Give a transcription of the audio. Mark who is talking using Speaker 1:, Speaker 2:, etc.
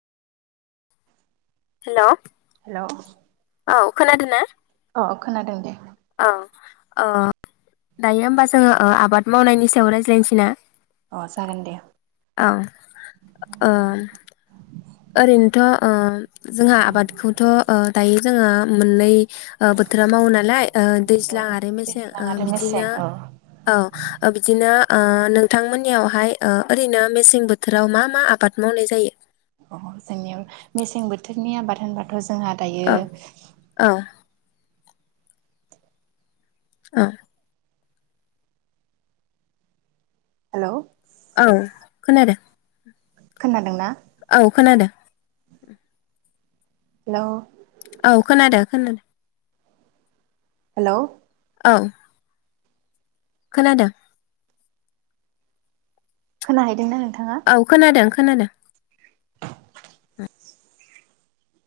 Speaker 1: हेल'
Speaker 2: hello
Speaker 1: औ खोनादोना?
Speaker 2: अ खोनादों दे।
Speaker 1: औ अ दायो होमबा जोङो आबाद मावनायनि सायाव रायज्लायनोसै ना?
Speaker 2: अ जागोन दे।
Speaker 1: अ ओ ओरैनोथ' ओ जोंहा आबादखौथ' ओ दायो जोङो मोननै ओ बोथोराव मावो नालाय ओ दैज्लां आरो मेसें
Speaker 2: दैज्लां
Speaker 1: ओ
Speaker 2: आरो मेसें
Speaker 1: बिदिनो
Speaker 2: औ
Speaker 1: औ बिदिनो ओ नोंथांमोननियावहाय ओ ओरैनो मेसें बो थोराव मा मा आबाद मावनाय जायो?
Speaker 2: अ जोंनियाव मेसें बोथोरनि आबाद होनबाथ' जोंहा दायो
Speaker 1: औ औ ओं
Speaker 2: हेलौ।
Speaker 1: औ खोनादों।
Speaker 2: खोनादों ना?
Speaker 1: औ खोनादो।
Speaker 2: हेल'
Speaker 1: औ खोनादो खोनादो।
Speaker 2: हेलौ
Speaker 1: औ खोनादों।
Speaker 2: खोनाहैदोंना नोंथाङा?
Speaker 1: औ खोनादों खोनादों।